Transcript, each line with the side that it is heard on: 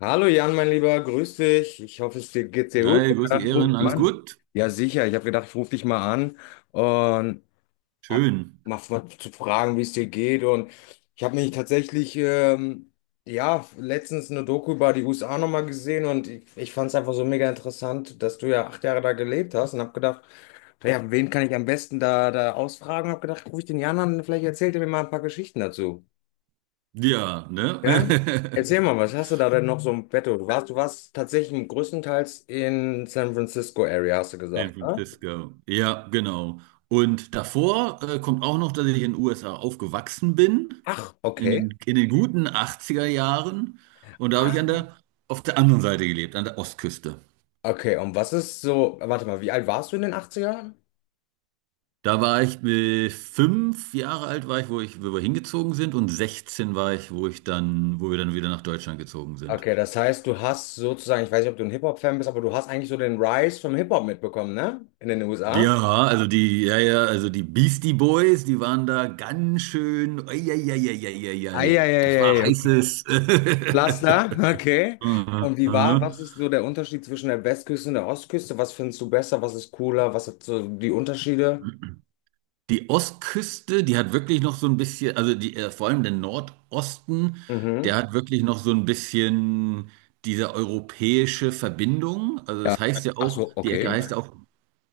left: Hallo Jan, mein Lieber, grüß dich. Ich hoffe, es dir geht sehr gut. Ich
right: Hi,
left: habe
right: grüß dich,
left: gedacht, ich rufe
right: Ehren,
left: dich mal
right: alles
left: an.
right: gut?
left: Ja, sicher. Ich habe gedacht, ich rufe dich mal an und hab
right: Schön.
left: zu fragen, wie es dir geht. Und ich habe mich tatsächlich, ja, letztens eine Doku über die USA nochmal gesehen und ich fand es einfach so mega interessant, dass du ja 8 Jahre da gelebt hast und habe gedacht, naja, wen kann ich am besten da ausfragen? Habe gedacht, rufe ich den Jan an, vielleicht erzählt er mir mal ein paar Geschichten dazu.
right: Ja, ne?
left: Ja? Erzähl mal, was hast du da denn noch so im Petto? Du warst tatsächlich größtenteils in San Francisco Area, hast du
right: San
left: gesagt, ne?
right: Francisco. Ja, genau. Und davor kommt auch noch, dass ich in den USA aufgewachsen bin,
left: Ach,
right: in
left: okay.
right: den, in den guten 80er Jahren. Und da habe ich an der, auf der anderen Seite gelebt, an der Ostküste.
left: Okay, und was ist so, warte mal, wie alt warst du in den Achtzigern?
right: Da war ich mit fünf Jahre alt, war ich, wo wir hingezogen sind, und 16 war ich, wo ich dann, wo wir dann wieder nach Deutschland gezogen sind.
left: Okay, das heißt, du hast sozusagen, ich weiß nicht, ob du ein Hip-Hop-Fan bist, aber du hast eigentlich so den Rise vom Hip-Hop mitbekommen, ne? In den USA.
right: Ja, also die, ja, ja, also die Beastie Boys, die waren da ganz schön. Ei, ei, ei, ei, ei, ei, ei. Das war
left: Eieieiei, okay.
right: heißes.
left: Laster, okay. Und wie war, was ist so der Unterschied zwischen der Westküste und der Ostküste? Was findest du besser? Was ist cooler? Was hat so die Unterschiede?
right: Die Ostküste, die hat wirklich noch so ein bisschen, also die, vor allem der Nordosten, der
left: Mhm.
right: hat wirklich noch so ein bisschen diese europäische Verbindung. Also
left: Ja.
right: das heißt ja
left: Ach
right: auch,
left: so,
right: die Ecke
left: okay.
right: heißt ja auch,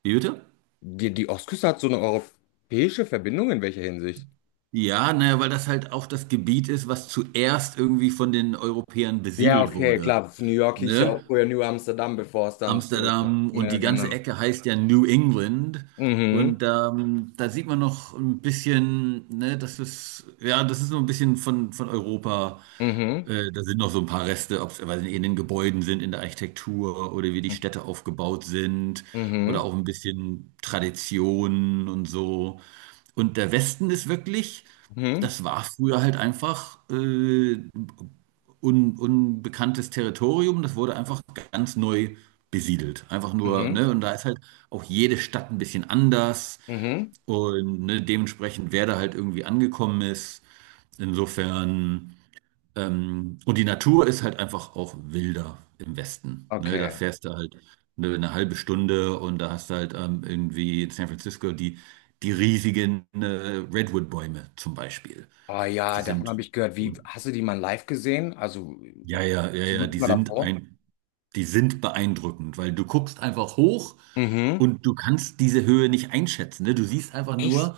right: wie bitte?
left: Die Ostküste hat so eine europäische Verbindung in welcher Hinsicht?
right: Ja, naja, weil das halt auch das Gebiet ist, was zuerst irgendwie von den Europäern
left: Ja,
right: besiedelt
left: okay,
right: wurde.
left: klar. New York hieß ja
right: Ne?
left: auch früher New Amsterdam, bevor es dann so.
right: Amsterdam und
left: Ja,
right: die ganze
left: genau.
right: Ecke heißt ja New England.
left: Mhm,
right: Und da sieht man noch ein bisschen, ne, das ist, ja, das ist so ein bisschen von Europa.
left: mhm,
right: Da sind noch so ein paar Reste, ob es weiß nicht, in den Gebäuden sind, in der Architektur oder wie die
left: mhm,
right: Städte aufgebaut sind
left: mhm,
right: oder auch ein bisschen Traditionen und so. Und der Westen ist wirklich,
left: mhm,
right: das war früher halt einfach unbekanntes Territorium, das wurde einfach ganz neu besiedelt. Einfach nur,
left: mhm.
right: ne, und da ist halt auch jede Stadt ein bisschen anders
left: Mhm.
right: und ne, dementsprechend, wer da halt irgendwie angekommen ist. Insofern, und die Natur ist halt einfach auch wilder im Westen. Ne? Da
left: Okay.
right: fährst du halt eine halbe Stunde und da hast du halt irgendwie in San Francisco die, die riesigen Redwood-Bäume zum Beispiel.
left: Ah
right: Die
left: ja, davon
right: sind
left: habe ich gehört. Wie, hast du die mal live gesehen? Also,
right: ja, ja, ja,
left: hast du
right: ja,
left: wirklich
right: die
left: mal
right: sind
left: davor?
right: die sind beeindruckend, weil du guckst einfach hoch
left: Mhm.
right: und du kannst diese Höhe nicht einschätzen. Ne? Du siehst einfach
left: Echt?
right: nur,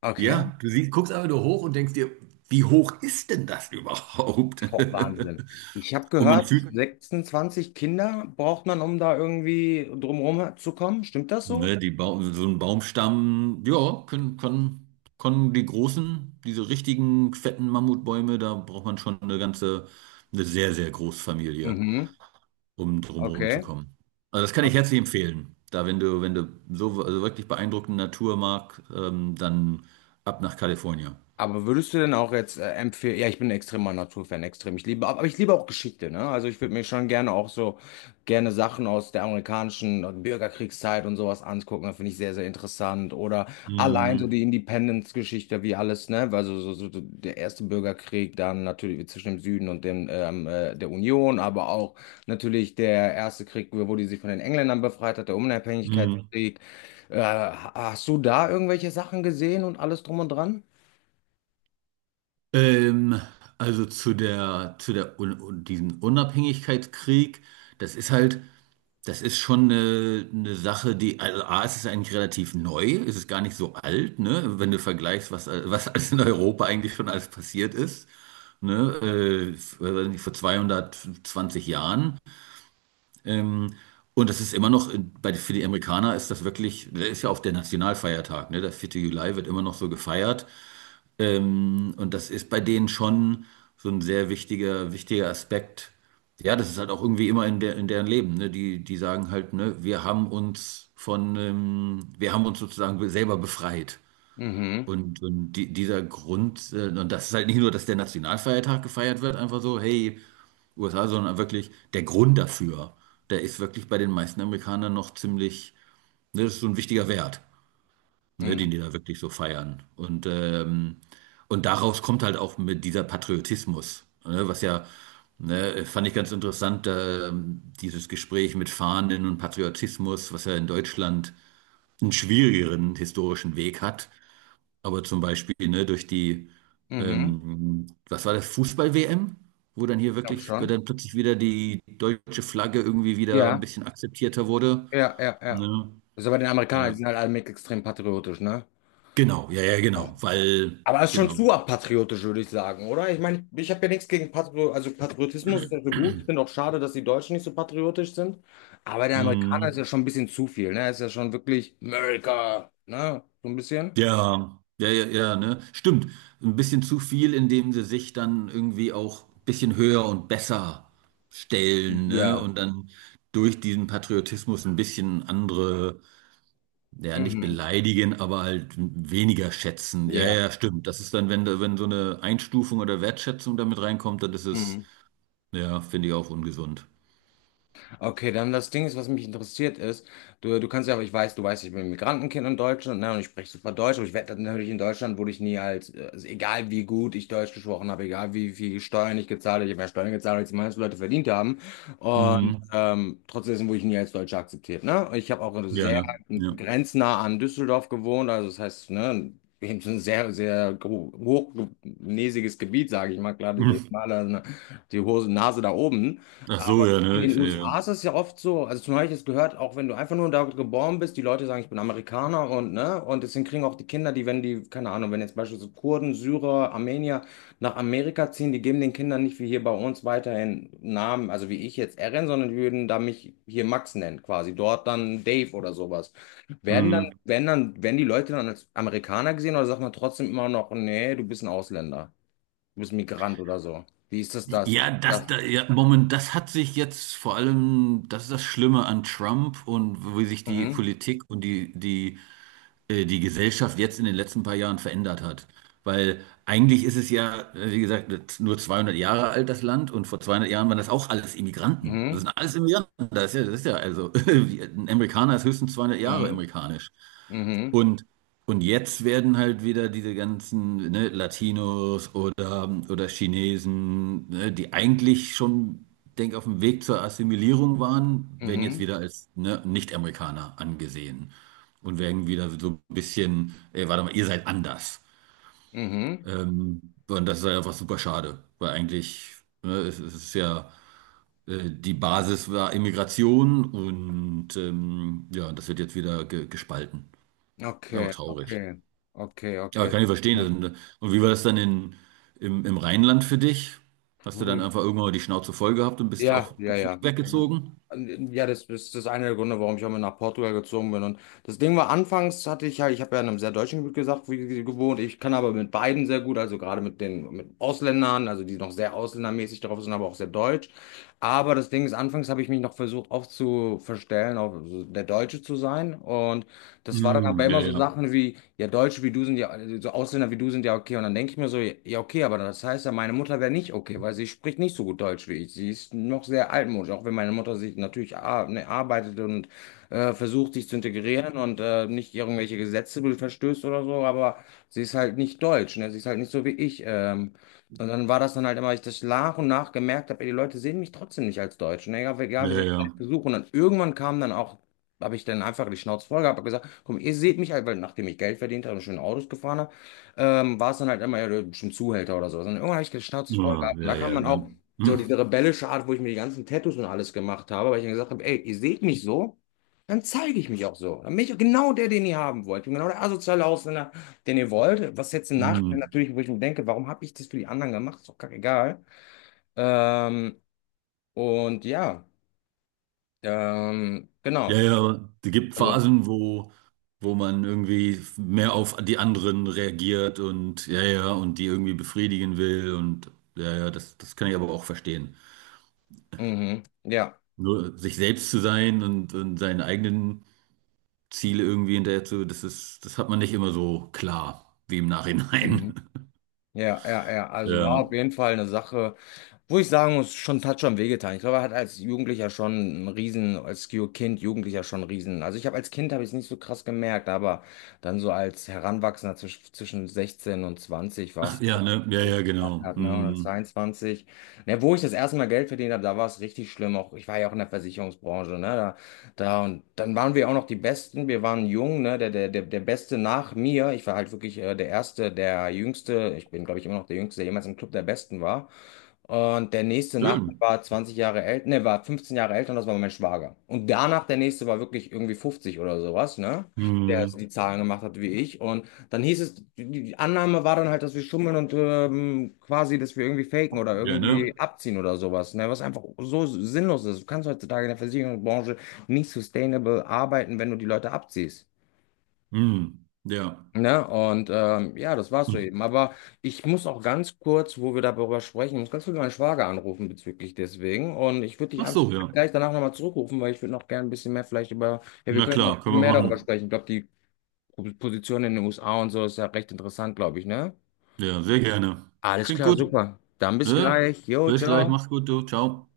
left: Okay.
right: ja, guckst einfach nur hoch und denkst dir, wie hoch ist denn das überhaupt?
left: Boah, Wahnsinn. Ich habe
right: Und man
left: gehört,
right: fühlt,
left: 26 Kinder braucht man, um da irgendwie drumherum zu kommen. Stimmt das so?
right: ne, so ein Baumstamm, ja, können die großen, diese richtigen fetten Mammutbäume, da braucht man schon eine sehr, sehr große Familie
left: Mhm.
right: um drumherum zu
left: Okay.
right: kommen. Also das kann ich herzlich empfehlen. Da, wenn du so also wirklich beeindruckende Natur magst, dann ab nach Kalifornien.
left: Aber würdest du denn auch jetzt empfehlen, ja, ich bin ein extremer Naturfan, extrem. Ich liebe, aber ich liebe auch Geschichte, ne? Also ich würde mir schon gerne auch so gerne Sachen aus der amerikanischen Bürgerkriegszeit und sowas angucken. Das finde ich sehr, sehr interessant. Oder allein so
right: Mhm.
left: die Independence-Geschichte, wie alles, ne? Also so der erste Bürgerkrieg, dann natürlich zwischen dem Süden und dem der Union, aber auch natürlich der erste Krieg, wo die sich von den Engländern befreit hat, der
right: Mhm.
left: Unabhängigkeitskrieg. Hast du da irgendwelche Sachen gesehen und alles drum und dran?
right: Ähm, also zu der, diesen Unabhängigkeitskrieg, das ist halt, das ist schon eine Sache, die, also A, es ist eigentlich relativ neu, es ist gar nicht so alt, ne, wenn du vergleichst, was, was alles in Europa eigentlich schon alles passiert ist, ne, weiß nicht, vor 220 Jahren. Ähm, und das ist immer noch, bei, für die Amerikaner ist das wirklich, das ist ja auch der Nationalfeiertag, ne? Der 4. Juli wird immer noch so gefeiert. Und das ist bei denen schon so ein sehr wichtiger, wichtiger Aspekt. Ja, das ist halt auch irgendwie immer in, der, in deren Leben, ne? Die, die sagen halt, ne, wir haben uns von, wir haben uns sozusagen selber befreit.
left: Mhm,
right: Und die, dieser Grund, und das ist halt nicht nur, dass der Nationalfeiertag gefeiert wird, einfach so, hey, USA, sondern wirklich der Grund dafür. Der ist wirklich bei den meisten Amerikanern noch ziemlich, ne, das ist so ein wichtiger Wert, ne,
left: mhm,
right: den die da wirklich so feiern. Und daraus kommt halt auch mit dieser Patriotismus, ne, was ja, ne, fand ich ganz interessant, dieses Gespräch mit Fahnen und Patriotismus, was ja in Deutschland einen schwierigeren historischen Weg hat. Aber zum Beispiel, ne, durch die,
left: mhm.
right: was war das, Fußball-WM, wo dann hier
left: Ich glaube
right: wirklich, wo dann
left: schon.
right: plötzlich wieder die deutsche Flagge irgendwie wieder ein
left: Ja,
right: bisschen akzeptierter wurde.
left: ja, ja, ja.
right: Ne?
left: Also bei den Amerikanern, die
right: Ja.
left: sind halt alle mit extrem patriotisch, ne?
right: Genau, ja, ja,
left: Ja.
right: genau, weil,
left: Aber es ist schon
right: genau.
left: zu patriotisch, würde ich sagen, oder? Ich meine, ich habe ja nichts gegen Patri, also Patriotismus ist ja so gut. Ich finde auch schade, dass die Deutschen nicht so patriotisch sind. Aber der Amerikaner ist
right: Mhm.
left: ja schon ein bisschen zu viel, ne? Ist ja schon wirklich America, ne? So ein bisschen.
right: Ja, ja, ja, ja, ne? Stimmt. Ein bisschen zu viel, indem sie sich dann irgendwie auch ein bisschen höher und besser stellen, ne?
left: Ja.
right: Und dann durch diesen Patriotismus ein bisschen andere. Ja, nicht
left: Mhm.
right: beleidigen, aber halt weniger schätzen. Ja,
left: Ja.
right: ja, stimmt. Das ist dann, wenn, wenn so eine Einstufung oder Wertschätzung damit reinkommt, dann ist es,
left: Mhm.
right: ja, finde ich auch ungesund.
left: Okay, dann das Ding ist, was mich interessiert ist, du kannst ja, aber ich weiß, du weißt, ich bin ein Migrantenkind in Deutschland, ne, und ich spreche super Deutsch, aber ich werde natürlich in Deutschland, wurde ich nie als, also egal wie gut ich Deutsch gesprochen habe, egal wie viel Steuern ich gezahlt habe, ich habe mehr Steuern gezahlt, als die meisten Leute verdient haben, und
right: Mhm.
left: trotzdem wurde ich nie als Deutscher akzeptiert, ne, und ich habe auch
right: Ja,
left: sehr
right: ne? Ja.
left: grenznah an Düsseldorf gewohnt, also das heißt, ne, eben so ein sehr, sehr hochnäsiges Gebiet, sage ich mal, klar,
right: Mhm.
left: die Hose, Nase da oben,
right: Ach so, ja,
left: in
right: ne? Ich,
left: den
right: ja.
left: USA ist es ja oft so, also zum Beispiel, ich es gehört, auch wenn du einfach nur da geboren bist, die Leute sagen, ich bin Amerikaner und ne, und deswegen kriegen auch die Kinder, die, wenn die, keine Ahnung, wenn jetzt beispielsweise Kurden, Syrer, Armenier nach Amerika ziehen, die geben den Kindern nicht wie hier bei uns weiterhin Namen, also wie ich jetzt Eren, sondern die würden da mich hier Max nennen, quasi, dort dann Dave oder sowas. Werden dann,
right: Mhm.
left: werden dann, werden die Leute dann als Amerikaner gesehen oder sagt man trotzdem immer noch, nee, du bist ein Ausländer, du bist Migrant oder so? Wie ist das?
right: Ja, das,
left: Das.
right: da, ja, Moment, das hat sich jetzt vor allem, das ist das Schlimme an Trump und wie sich die
left: Mhm.
right: Politik und die, die die Gesellschaft jetzt in den letzten paar Jahren verändert hat. Weil eigentlich ist es ja, wie gesagt, nur 200 Jahre alt, das Land, und vor 200 Jahren waren das auch alles Immigranten. Das
left: Mhm.
right: sind alles Immigranten. Das ist ja also, ein Amerikaner ist höchstens 200 Jahre
left: Mhm.
right: amerikanisch.
left: Mhm.
right: Und, und jetzt werden halt wieder diese ganzen, ne, Latinos oder Chinesen, ne, die eigentlich schon, denk, auf dem Weg zur Assimilierung waren, werden jetzt
left: Mhm.
right: wieder als, ne, Nicht-Amerikaner angesehen. Und werden wieder so ein bisschen, ey, warte mal, ihr seid anders.
left: Mhm.
right: Und das ist halt einfach super schade, weil eigentlich, ne, es ist ja, die Basis war Immigration und ja, das wird jetzt wieder ge gespalten. Aber
left: Okay,
right: traurig.
left: okay. Okay,
right: Ja,
left: okay.
right: kann ich verstehen.
left: Ja,
right: Und wie war das dann in, im, im Rheinland für dich? Hast du dann
left: Hm.
right: einfach irgendwann mal die Schnauze voll gehabt und bist
left: ja,
right: auch
left: ja.
right: deswegen
left: ja. Also,
right: weggezogen?
left: ja, das ist das eine der Gründe, warum ich auch mal nach Portugal gezogen bin. Und das Ding war, anfangs hatte ich ja, ich habe ja in einem sehr deutschen Gebiet gesagt, wie, gewohnt. Ich kann aber mit beiden sehr gut, also gerade mit den mit Ausländern, also die noch sehr ausländermäßig drauf sind, aber auch sehr deutsch. Aber das Ding ist, anfangs habe ich mich noch versucht aufzuverstellen, auf so der Deutsche zu sein. Und das war dann aber
right: Hm, ja,
left: immer so
right: ja.
left: Sachen wie, ja, Deutsche wie du sind ja, so Ausländer wie du sind ja okay. Und dann denke ich mir so, ja, okay, aber das heißt ja, meine Mutter wäre nicht okay, weil sie spricht nicht so gut Deutsch wie ich. Sie ist noch sehr altmodisch, auch wenn meine Mutter sich natürlich ar ne, arbeitet und versucht, sich zu integrieren und nicht irgendwelche Gesetze verstößt oder so, aber sie ist halt nicht deutsch, ne? Sie ist halt nicht so wie ich. Und dann war das dann halt immer, ich das nach und nach gemerkt habe, ey, die Leute sehen mich trotzdem nicht als Deutsch. Ne? Egal wie
right: Ja,
left: sehr ich es
right: ja.
left: versuche. Und dann irgendwann kam dann auch habe ich dann einfach die Schnauze voll gehabt, habe gesagt, komm, ihr seht mich halt, weil nachdem ich Geld verdient habe und schöne Autos gefahren habe, war es dann halt immer ja, schon Zuhälter oder so. Und irgendwann habe ich die Schnauze voll
right: Ja,
left: gehabt und da
right: ja,
left: kam
right: ja,
left: dann
right: ne?
left: auch so
right: Hm,
left: diese rebellische Art, wo ich mir die ganzen Tattoos und alles gemacht habe, weil ich dann gesagt habe, ey, ihr seht mich so, dann zeige ich mich auch so. Dann bin ich auch genau der, den ihr haben wollt. Ich bin genau der asoziale Ausländer, den ihr wollt. Was jetzt im Nachhinein
right: hm.
left: natürlich, wo ich mir denke, warum habe ich das für die anderen gemacht? Ist doch kackegal. Ähm, und ja,
right: Ja,
left: genau.
right: ja, aber es gibt
left: Also,
right: Phasen, wo, wo man irgendwie mehr auf die anderen reagiert und ja, ja, und die irgendwie befriedigen will und ja, ja, das, das kann ich aber auch verstehen.
left: mhm, ja.
right: Nur sich selbst zu sein und seinen eigenen Ziele irgendwie hinterher zu, das ist, das hat man nicht immer so klar wie im Nachhinein.
left: Mhm. Ja, ja, ja. Also war
right: Ja,
left: auf jeden Fall eine Sache, wo ich sagen muss, schon hat schon wehgetan. Ich glaube, er hat als Jugendlicher schon einen Riesen, als Kind, Jugendlicher schon einen Riesen. Also ich habe als Kind habe ich es nicht so krass gemerkt, aber dann so als Heranwachsender zwischen 16 und 20 war
right: ach
left: es, wo
right: ja, ne,
left: ich
right: ja, ja,
left: gemerkt
right: genau.
left: hab, ne, oder
right: Hm.
left: 22. Ne, wo ich das erste Mal Geld verdient habe, da war es richtig schlimm. Auch ich war ja auch in der Versicherungsbranche, ne? Da und dann waren wir auch noch die Besten. Wir waren jung, ne? Der Beste nach mir. Ich war halt wirklich der Erste, der Jüngste. Ich bin, glaube ich, immer noch der Jüngste, der jemals im Club der Besten war. Und der nächste nach mir
right: Schön.
left: war 20 Jahre älter, ne, war 15 Jahre älter und das war mein Schwager. Und danach der nächste war wirklich irgendwie 50 oder sowas, ne? Der
right: Hm.
left: die Zahlen gemacht hat wie ich. Und dann hieß es, die Annahme war dann halt, dass wir schummeln und quasi, dass wir irgendwie faken oder
right: Ja, ne?
left: irgendwie abziehen oder sowas, ne? Was einfach so sinnlos ist. Du kannst heutzutage in der Versicherungsbranche nicht sustainable arbeiten, wenn du die Leute abziehst.
right: Hm. Ja.
left: Ne? Und ja, das war's so
right: Hm.
left: eben. Aber ich muss auch ganz kurz, wo wir darüber sprechen, ich muss ganz kurz meinen Schwager anrufen bezüglich deswegen. Und ich würde dich
right: Ach
left: einfach
right: so, ja.
left: gleich danach nochmal zurückrufen, weil ich würde noch gerne ein bisschen mehr vielleicht über, ja, wir
right: Na
left: können noch
right: klar, können wir
left: mehr darüber
right: machen.
left: sprechen. Ich glaube, die Position in den USA und so ist ja recht interessant, glaube ich, ne?
right: Ja, sehr gerne.
left: Alles
right: Klingt
left: klar,
right: gut.
left: super. Dann bis
right: Ne?
left: gleich. Jo,
right: Bis gleich,
left: ciao.
right: mach's gut, du. Ciao.